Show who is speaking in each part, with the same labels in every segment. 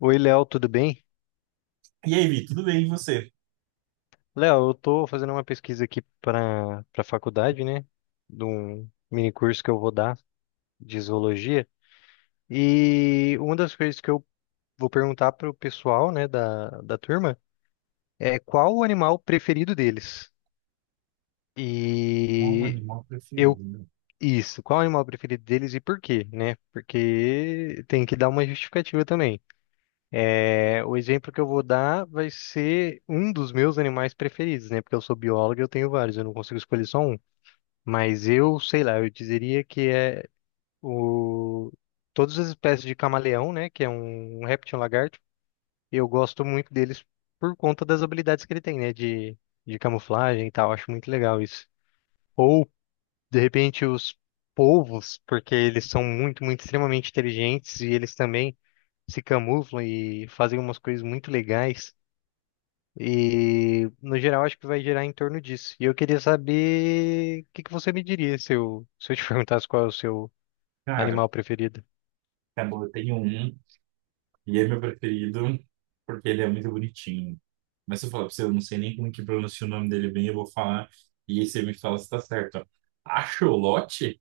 Speaker 1: Oi, Léo, tudo bem?
Speaker 2: E aí, Vi, tudo bem? E você?
Speaker 1: Léo, eu tô fazendo uma pesquisa aqui para faculdade, né? De um mini curso que eu vou dar de zoologia. E uma das coisas que eu vou perguntar pro pessoal, né, da turma é qual o animal preferido deles?
Speaker 2: Qual o
Speaker 1: E
Speaker 2: animal
Speaker 1: eu
Speaker 2: preferido?
Speaker 1: Isso, qual o animal preferido deles e por quê, né? Porque tem que dar uma justificativa também. É, o exemplo que eu vou dar vai ser um dos meus animais preferidos, né? Porque eu sou biólogo e eu tenho vários, eu não consigo escolher só um. Mas eu, sei lá, eu dizeria que é o... todas as espécies de camaleão, né? Que é um réptil, um lagarto. Eu gosto muito deles por conta das habilidades que ele tem, né? De camuflagem e tal. Acho muito legal isso. Ou, de repente, os polvos, porque eles são muito, muito, extremamente inteligentes e eles também se camuflam e fazem umas coisas muito legais. E, no geral, acho que vai gerar em torno disso. E eu queria saber o que que você me diria se eu te perguntasse qual é o seu
Speaker 2: Cara,
Speaker 1: animal preferido?
Speaker 2: tá bom, eu tenho um e é meu preferido porque ele é muito bonitinho. Mas se eu falar pra você, eu não sei nem como que pronuncia o nome dele bem, eu vou falar e aí você me fala se tá certo. Axolote?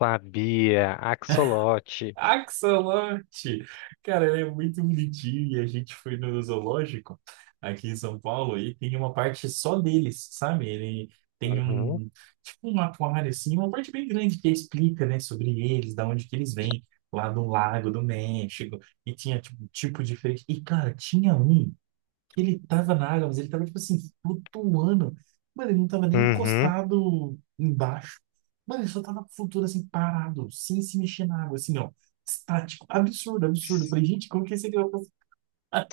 Speaker 1: Sabia, axolote.
Speaker 2: Axolote! Cara, ele é muito bonitinho e a gente foi no zoológico aqui em São Paulo e tem uma parte só deles, sabe? Ele tem
Speaker 1: Uhum.
Speaker 2: um, tipo um aquário assim, uma parte bem grande que explica, né, sobre eles, da onde que eles vêm, lá do Lago do México, e tinha tipo, tipo diferente. E, cara, tinha um que ele tava na água, mas ele tava, tipo assim, flutuando. Mano, ele não tava nem
Speaker 1: Uhum.
Speaker 2: encostado embaixo. Mano, ele só tava flutuando assim, parado, sem se mexer na água, assim, ó. Estático. Absurdo, absurdo. Eu falei, gente, como que esse aqui vai passar?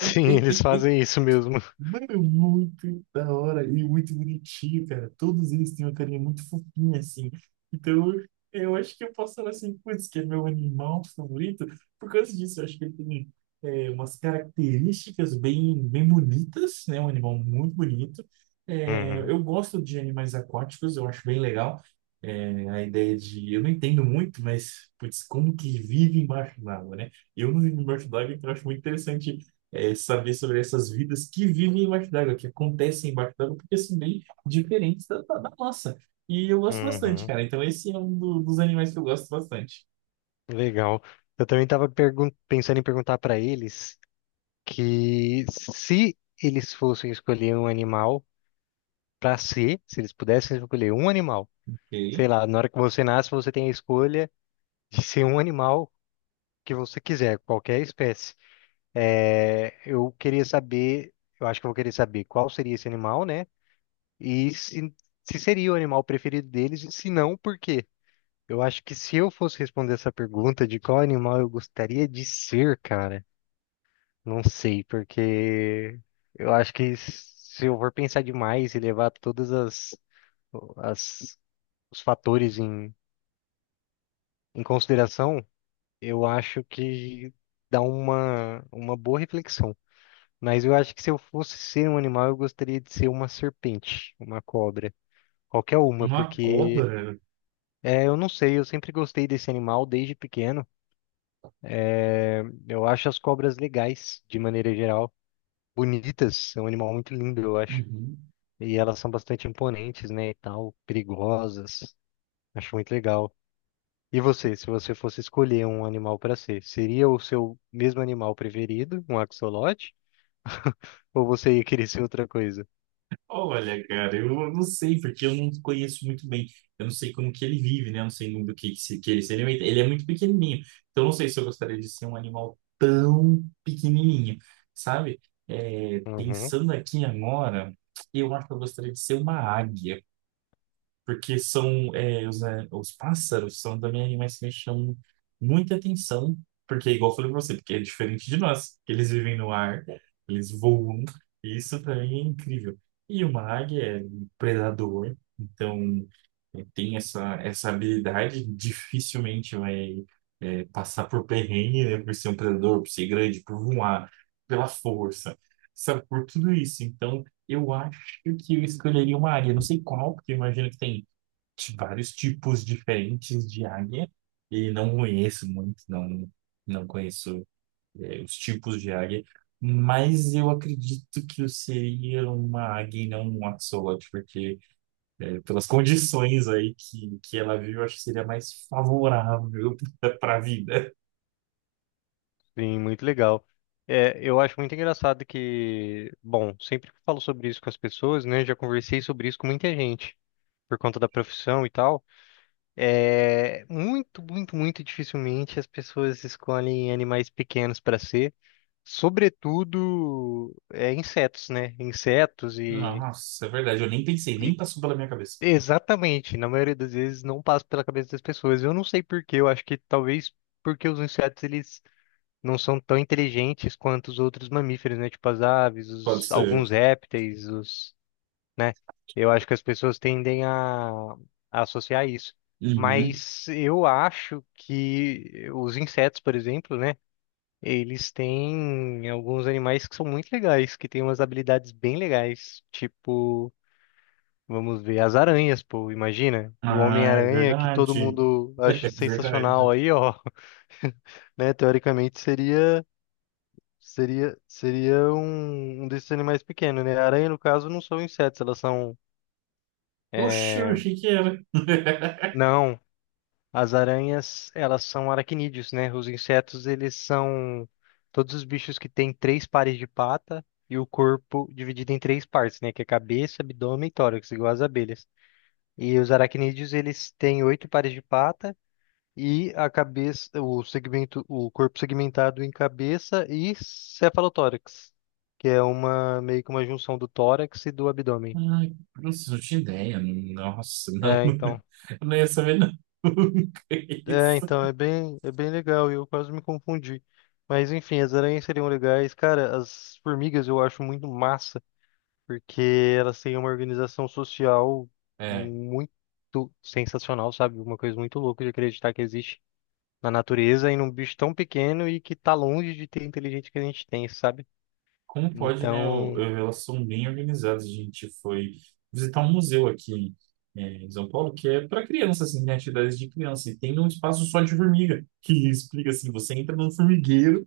Speaker 1: Sim, eles fazem isso mesmo.
Speaker 2: Mano, é muito da hora e muito bonitinho, cara. Todos eles têm uma carinha muito fofinha, assim. Então, eu acho que eu posso falar assim, putz, que é meu animal favorito. Por causa disso, eu acho que ele tem umas características bem, bem bonitas, né? Um animal muito bonito. É,
Speaker 1: Uhum.
Speaker 2: eu gosto de animais aquáticos, eu acho bem legal. É, a ideia de... Eu não entendo muito, mas, putz, como que vive embaixo d'água, né? Eu não vivo embaixo d'água, então eu acho muito interessante saber sobre essas vidas que vivem embaixo d'água, que acontecem embaixo d'água, porque são bem diferentes da nossa. E eu gosto bastante,
Speaker 1: Uhum.
Speaker 2: cara. Então, esse é um dos animais que eu gosto bastante.
Speaker 1: Legal. Eu também estava pensando em perguntar para eles que se eles fossem escolher um animal para ser, se eles pudessem escolher um animal,
Speaker 2: Ok.
Speaker 1: sei lá, na hora que você nasce, você tem a escolha de ser um animal que você quiser, qualquer espécie. É, eu queria saber, eu acho que eu vou querer saber qual seria esse animal, né? E se seria o animal preferido deles e se não, por quê? Eu acho que se eu fosse responder essa pergunta de qual animal eu gostaria de ser, cara, não sei, porque eu acho que se eu for pensar demais e levar todas as, as os fatores em consideração, eu acho que dá uma boa reflexão. Mas eu acho que se eu fosse ser um animal, eu gostaria de ser uma serpente, uma cobra, qualquer uma,
Speaker 2: Uma
Speaker 1: porque
Speaker 2: cobra?
Speaker 1: é, eu não sei, eu sempre gostei desse animal desde pequeno. Eu acho as cobras legais, de maneira geral. Bonitas, é um animal muito lindo, eu acho.
Speaker 2: Uhum.
Speaker 1: E elas são bastante imponentes, né, e tal, perigosas. Acho muito legal. E você, se você fosse escolher um animal para ser, seria o seu mesmo animal preferido, um axolote? Ou você ia querer ser outra coisa?
Speaker 2: Olha, cara, eu não sei, porque eu não conheço muito bem. Eu não sei como que ele vive, né? Eu não sei muito do que ele se alimenta. Ele é muito pequenininho. Então, eu não sei se eu gostaria de ser um animal tão pequenininho, sabe? É,
Speaker 1: Uhum,
Speaker 2: pensando aqui agora, eu acho que eu gostaria de ser uma águia. Porque são né, os pássaros são também animais que me chamam muita atenção, porque é igual eu falei pra você, porque é diferente de nós, que eles vivem no ar, eles voam, e isso pra mim é incrível. E uma águia é um predador, então tem essa, essa habilidade, dificilmente vai passar por perrengue, né, por ser um predador, por ser grande, por voar, pela força, sabe, por tudo isso. Então, eu acho que eu escolheria uma águia, não sei qual, porque eu imagino que tem de vários tipos diferentes de águia e não conheço muito, não, não conheço os tipos de águia, mas eu acredito que eu seria uma águia e não um axolote, porque pelas condições aí que ela vive, eu acho que seria mais favorável para a vida.
Speaker 1: sim, muito legal. É, eu acho muito engraçado que, bom, sempre que eu falo sobre isso com as pessoas, né, já conversei sobre isso com muita gente. Por conta da profissão e tal, é muito, muito, muito dificilmente as pessoas escolhem animais pequenos para ser, sobretudo insetos, né? Insetos
Speaker 2: Nossa, é verdade, eu nem pensei,
Speaker 1: e
Speaker 2: nem passou pela minha cabeça.
Speaker 1: Exatamente, na maioria das vezes não passa pela cabeça das pessoas. Eu não sei por quê, eu acho que talvez porque os insetos eles não são tão inteligentes quanto os outros mamíferos, né? Tipo as aves,
Speaker 2: Pode
Speaker 1: os,
Speaker 2: ser.
Speaker 1: alguns répteis, os, né? Eu acho que as pessoas tendem a associar isso.
Speaker 2: Uhum.
Speaker 1: Mas eu acho que os insetos, por exemplo, né? Eles têm alguns animais que são muito legais, que têm umas habilidades bem legais. Tipo, vamos ver, as aranhas, pô, imagina. O
Speaker 2: Ah, é
Speaker 1: Homem-Aranha, que todo
Speaker 2: verdade.
Speaker 1: mundo acha
Speaker 2: É verdade.
Speaker 1: sensacional aí, ó. Né? Teoricamente seria seria seria um desses animais pequenos, né? A aranha, no caso, não são insetos, elas são.
Speaker 2: Oxe, eu
Speaker 1: é,
Speaker 2: achei que era.
Speaker 1: Não, as aranhas, elas são aracnídeos, né? Os insetos, eles são todos os bichos que têm três pares de pata e o corpo dividido em três partes, né? Que é cabeça, abdômen e tórax, igual as abelhas. E os aracnídeos, eles têm oito pares de pata e a cabeça, o segmento, o corpo segmentado em cabeça e cefalotórax, que é uma meio que uma junção do tórax e do abdômen.
Speaker 2: Ai, nossa, não tinha ideia. Nossa, não.
Speaker 1: É, então.
Speaker 2: Eu não ia saber nunca
Speaker 1: É,
Speaker 2: isso.
Speaker 1: então, é bem legal e eu quase me confundi. Mas enfim, as aranhas seriam legais. Cara, as formigas eu acho muito massa, porque elas têm uma organização social
Speaker 2: É.
Speaker 1: muito sensacional, sabe? Uma coisa muito louca de acreditar que existe na natureza e num bicho tão pequeno e que tá longe de ter a inteligência que a gente tem, sabe?
Speaker 2: Como pode, né?
Speaker 1: Então,
Speaker 2: Elas são bem organizadas. A gente foi visitar um museu aqui em São Paulo que é para crianças, assim, tem atividades de criança. E tem um espaço só de formiga, que explica assim: você entra num formigueiro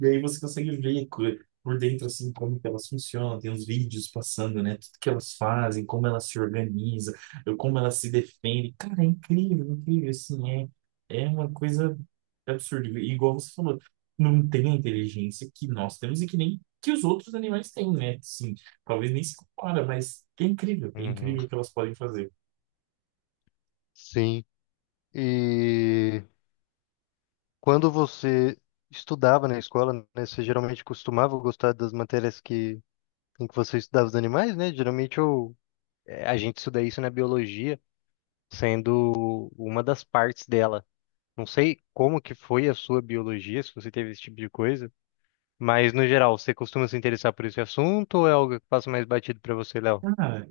Speaker 2: e aí você consegue ver por dentro, assim, como que elas funcionam. Tem os vídeos passando, né? Tudo que elas fazem, como elas se organizam, como elas se defendem. Cara, é incrível, incrível, assim, é, é uma coisa absurda. E igual você falou. Não tem a inteligência que nós temos e que nem que os outros animais têm, né? Sim, talvez nem se compara, mas é
Speaker 1: uhum,
Speaker 2: incrível o que elas podem fazer.
Speaker 1: sim. E quando você estudava na escola, né, você geralmente costumava gostar das matérias que em que você estudava os animais, né? Geralmente a gente estuda isso na biologia, sendo uma das partes dela. Não sei como que foi a sua biologia, se você teve esse tipo de coisa, mas no geral, você costuma se interessar por esse assunto ou é algo que passa mais batido para você, Léo?
Speaker 2: Cara,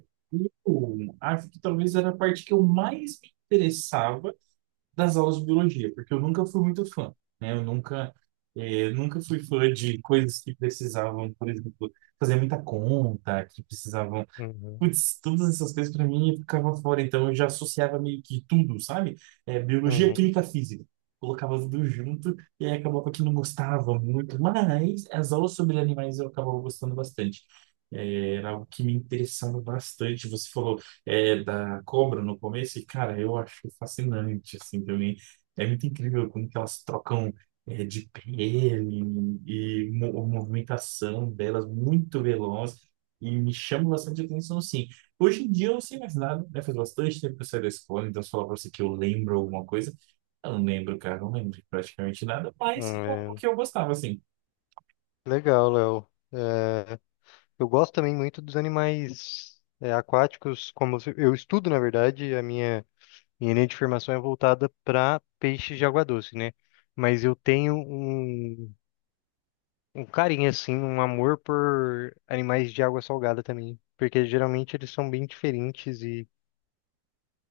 Speaker 2: eu acho que talvez era a parte que eu mais me interessava das aulas de biologia, porque eu nunca fui muito fã, né? Eu nunca, eh, nunca fui fã de coisas que precisavam, por exemplo, fazer muita conta, que precisavam.
Speaker 1: Uhum,
Speaker 2: Putz, todas essas coisas pra mim ficava fora, então eu já associava meio que tudo, sabe? É, biologia,
Speaker 1: uhum.
Speaker 2: química, física. Colocava tudo junto e aí acabava que não gostava muito, mas as aulas sobre animais eu acabava gostando bastante. É, era algo que me interessava bastante. Você falou, da cobra no começo, e cara, eu acho fascinante, assim, também. É muito incrível como que elas trocam, de pele e a movimentação delas muito veloz. E me chama bastante atenção, sim. Hoje em dia eu não sei mais nada, né? Faz bastante tempo que eu saí da escola, então se eu falar pra você que eu lembro alguma coisa, eu não lembro, cara, eu não lembro de praticamente nada, mas é algo
Speaker 1: É.
Speaker 2: que eu gostava, assim.
Speaker 1: Legal, Léo. É, eu gosto também muito dos animais aquáticos, como eu estudo, na verdade, a minha minha linha de formação é voltada para peixes de água doce, né? Mas eu tenho um carinho, assim, um amor por animais de água salgada também. Porque geralmente eles são bem diferentes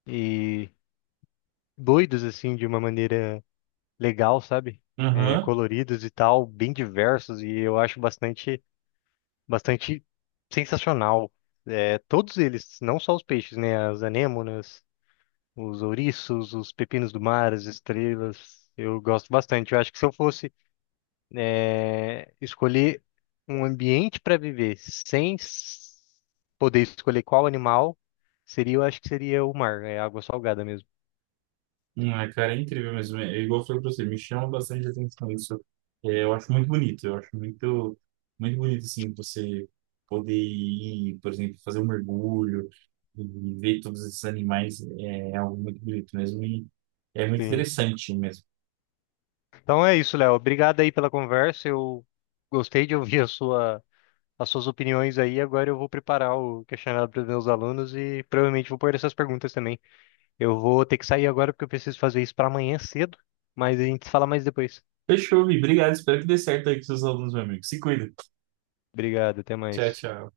Speaker 1: e doidos, assim, de uma maneira legal, sabe? É,
Speaker 2: Aham.
Speaker 1: coloridos e tal, bem diversos. E eu acho bastante sensacional. É, todos eles, não só os peixes, né? As anêmonas. Os ouriços, os pepinos do mar, as estrelas. Eu gosto bastante. Eu acho que se eu fosse escolher um ambiente para viver sem s- poder escolher qual animal, seria, eu acho que seria o mar, é água salgada mesmo.
Speaker 2: É, cara, é incrível mesmo. É, igual eu falei pra você, me chama bastante atenção isso. É, eu acho muito bonito, eu acho muito, muito bonito, assim, você poder ir, por exemplo, fazer um mergulho e ver todos esses animais, é, é algo muito bonito mesmo. E é muito
Speaker 1: Sim.
Speaker 2: interessante mesmo.
Speaker 1: Então é isso, Léo. Obrigado aí pela conversa. Eu gostei de ouvir as suas opiniões aí. Agora eu vou preparar o questionário para os meus alunos e provavelmente vou pôr essas perguntas também. Eu vou ter que sair agora porque eu preciso fazer isso para amanhã cedo, mas a gente se fala mais depois.
Speaker 2: Fechou, Vi. Obrigado. Espero que dê certo aí com seus alunos, meu amigo. Se cuida.
Speaker 1: Obrigado, até
Speaker 2: Tchau,
Speaker 1: mais.
Speaker 2: tchau.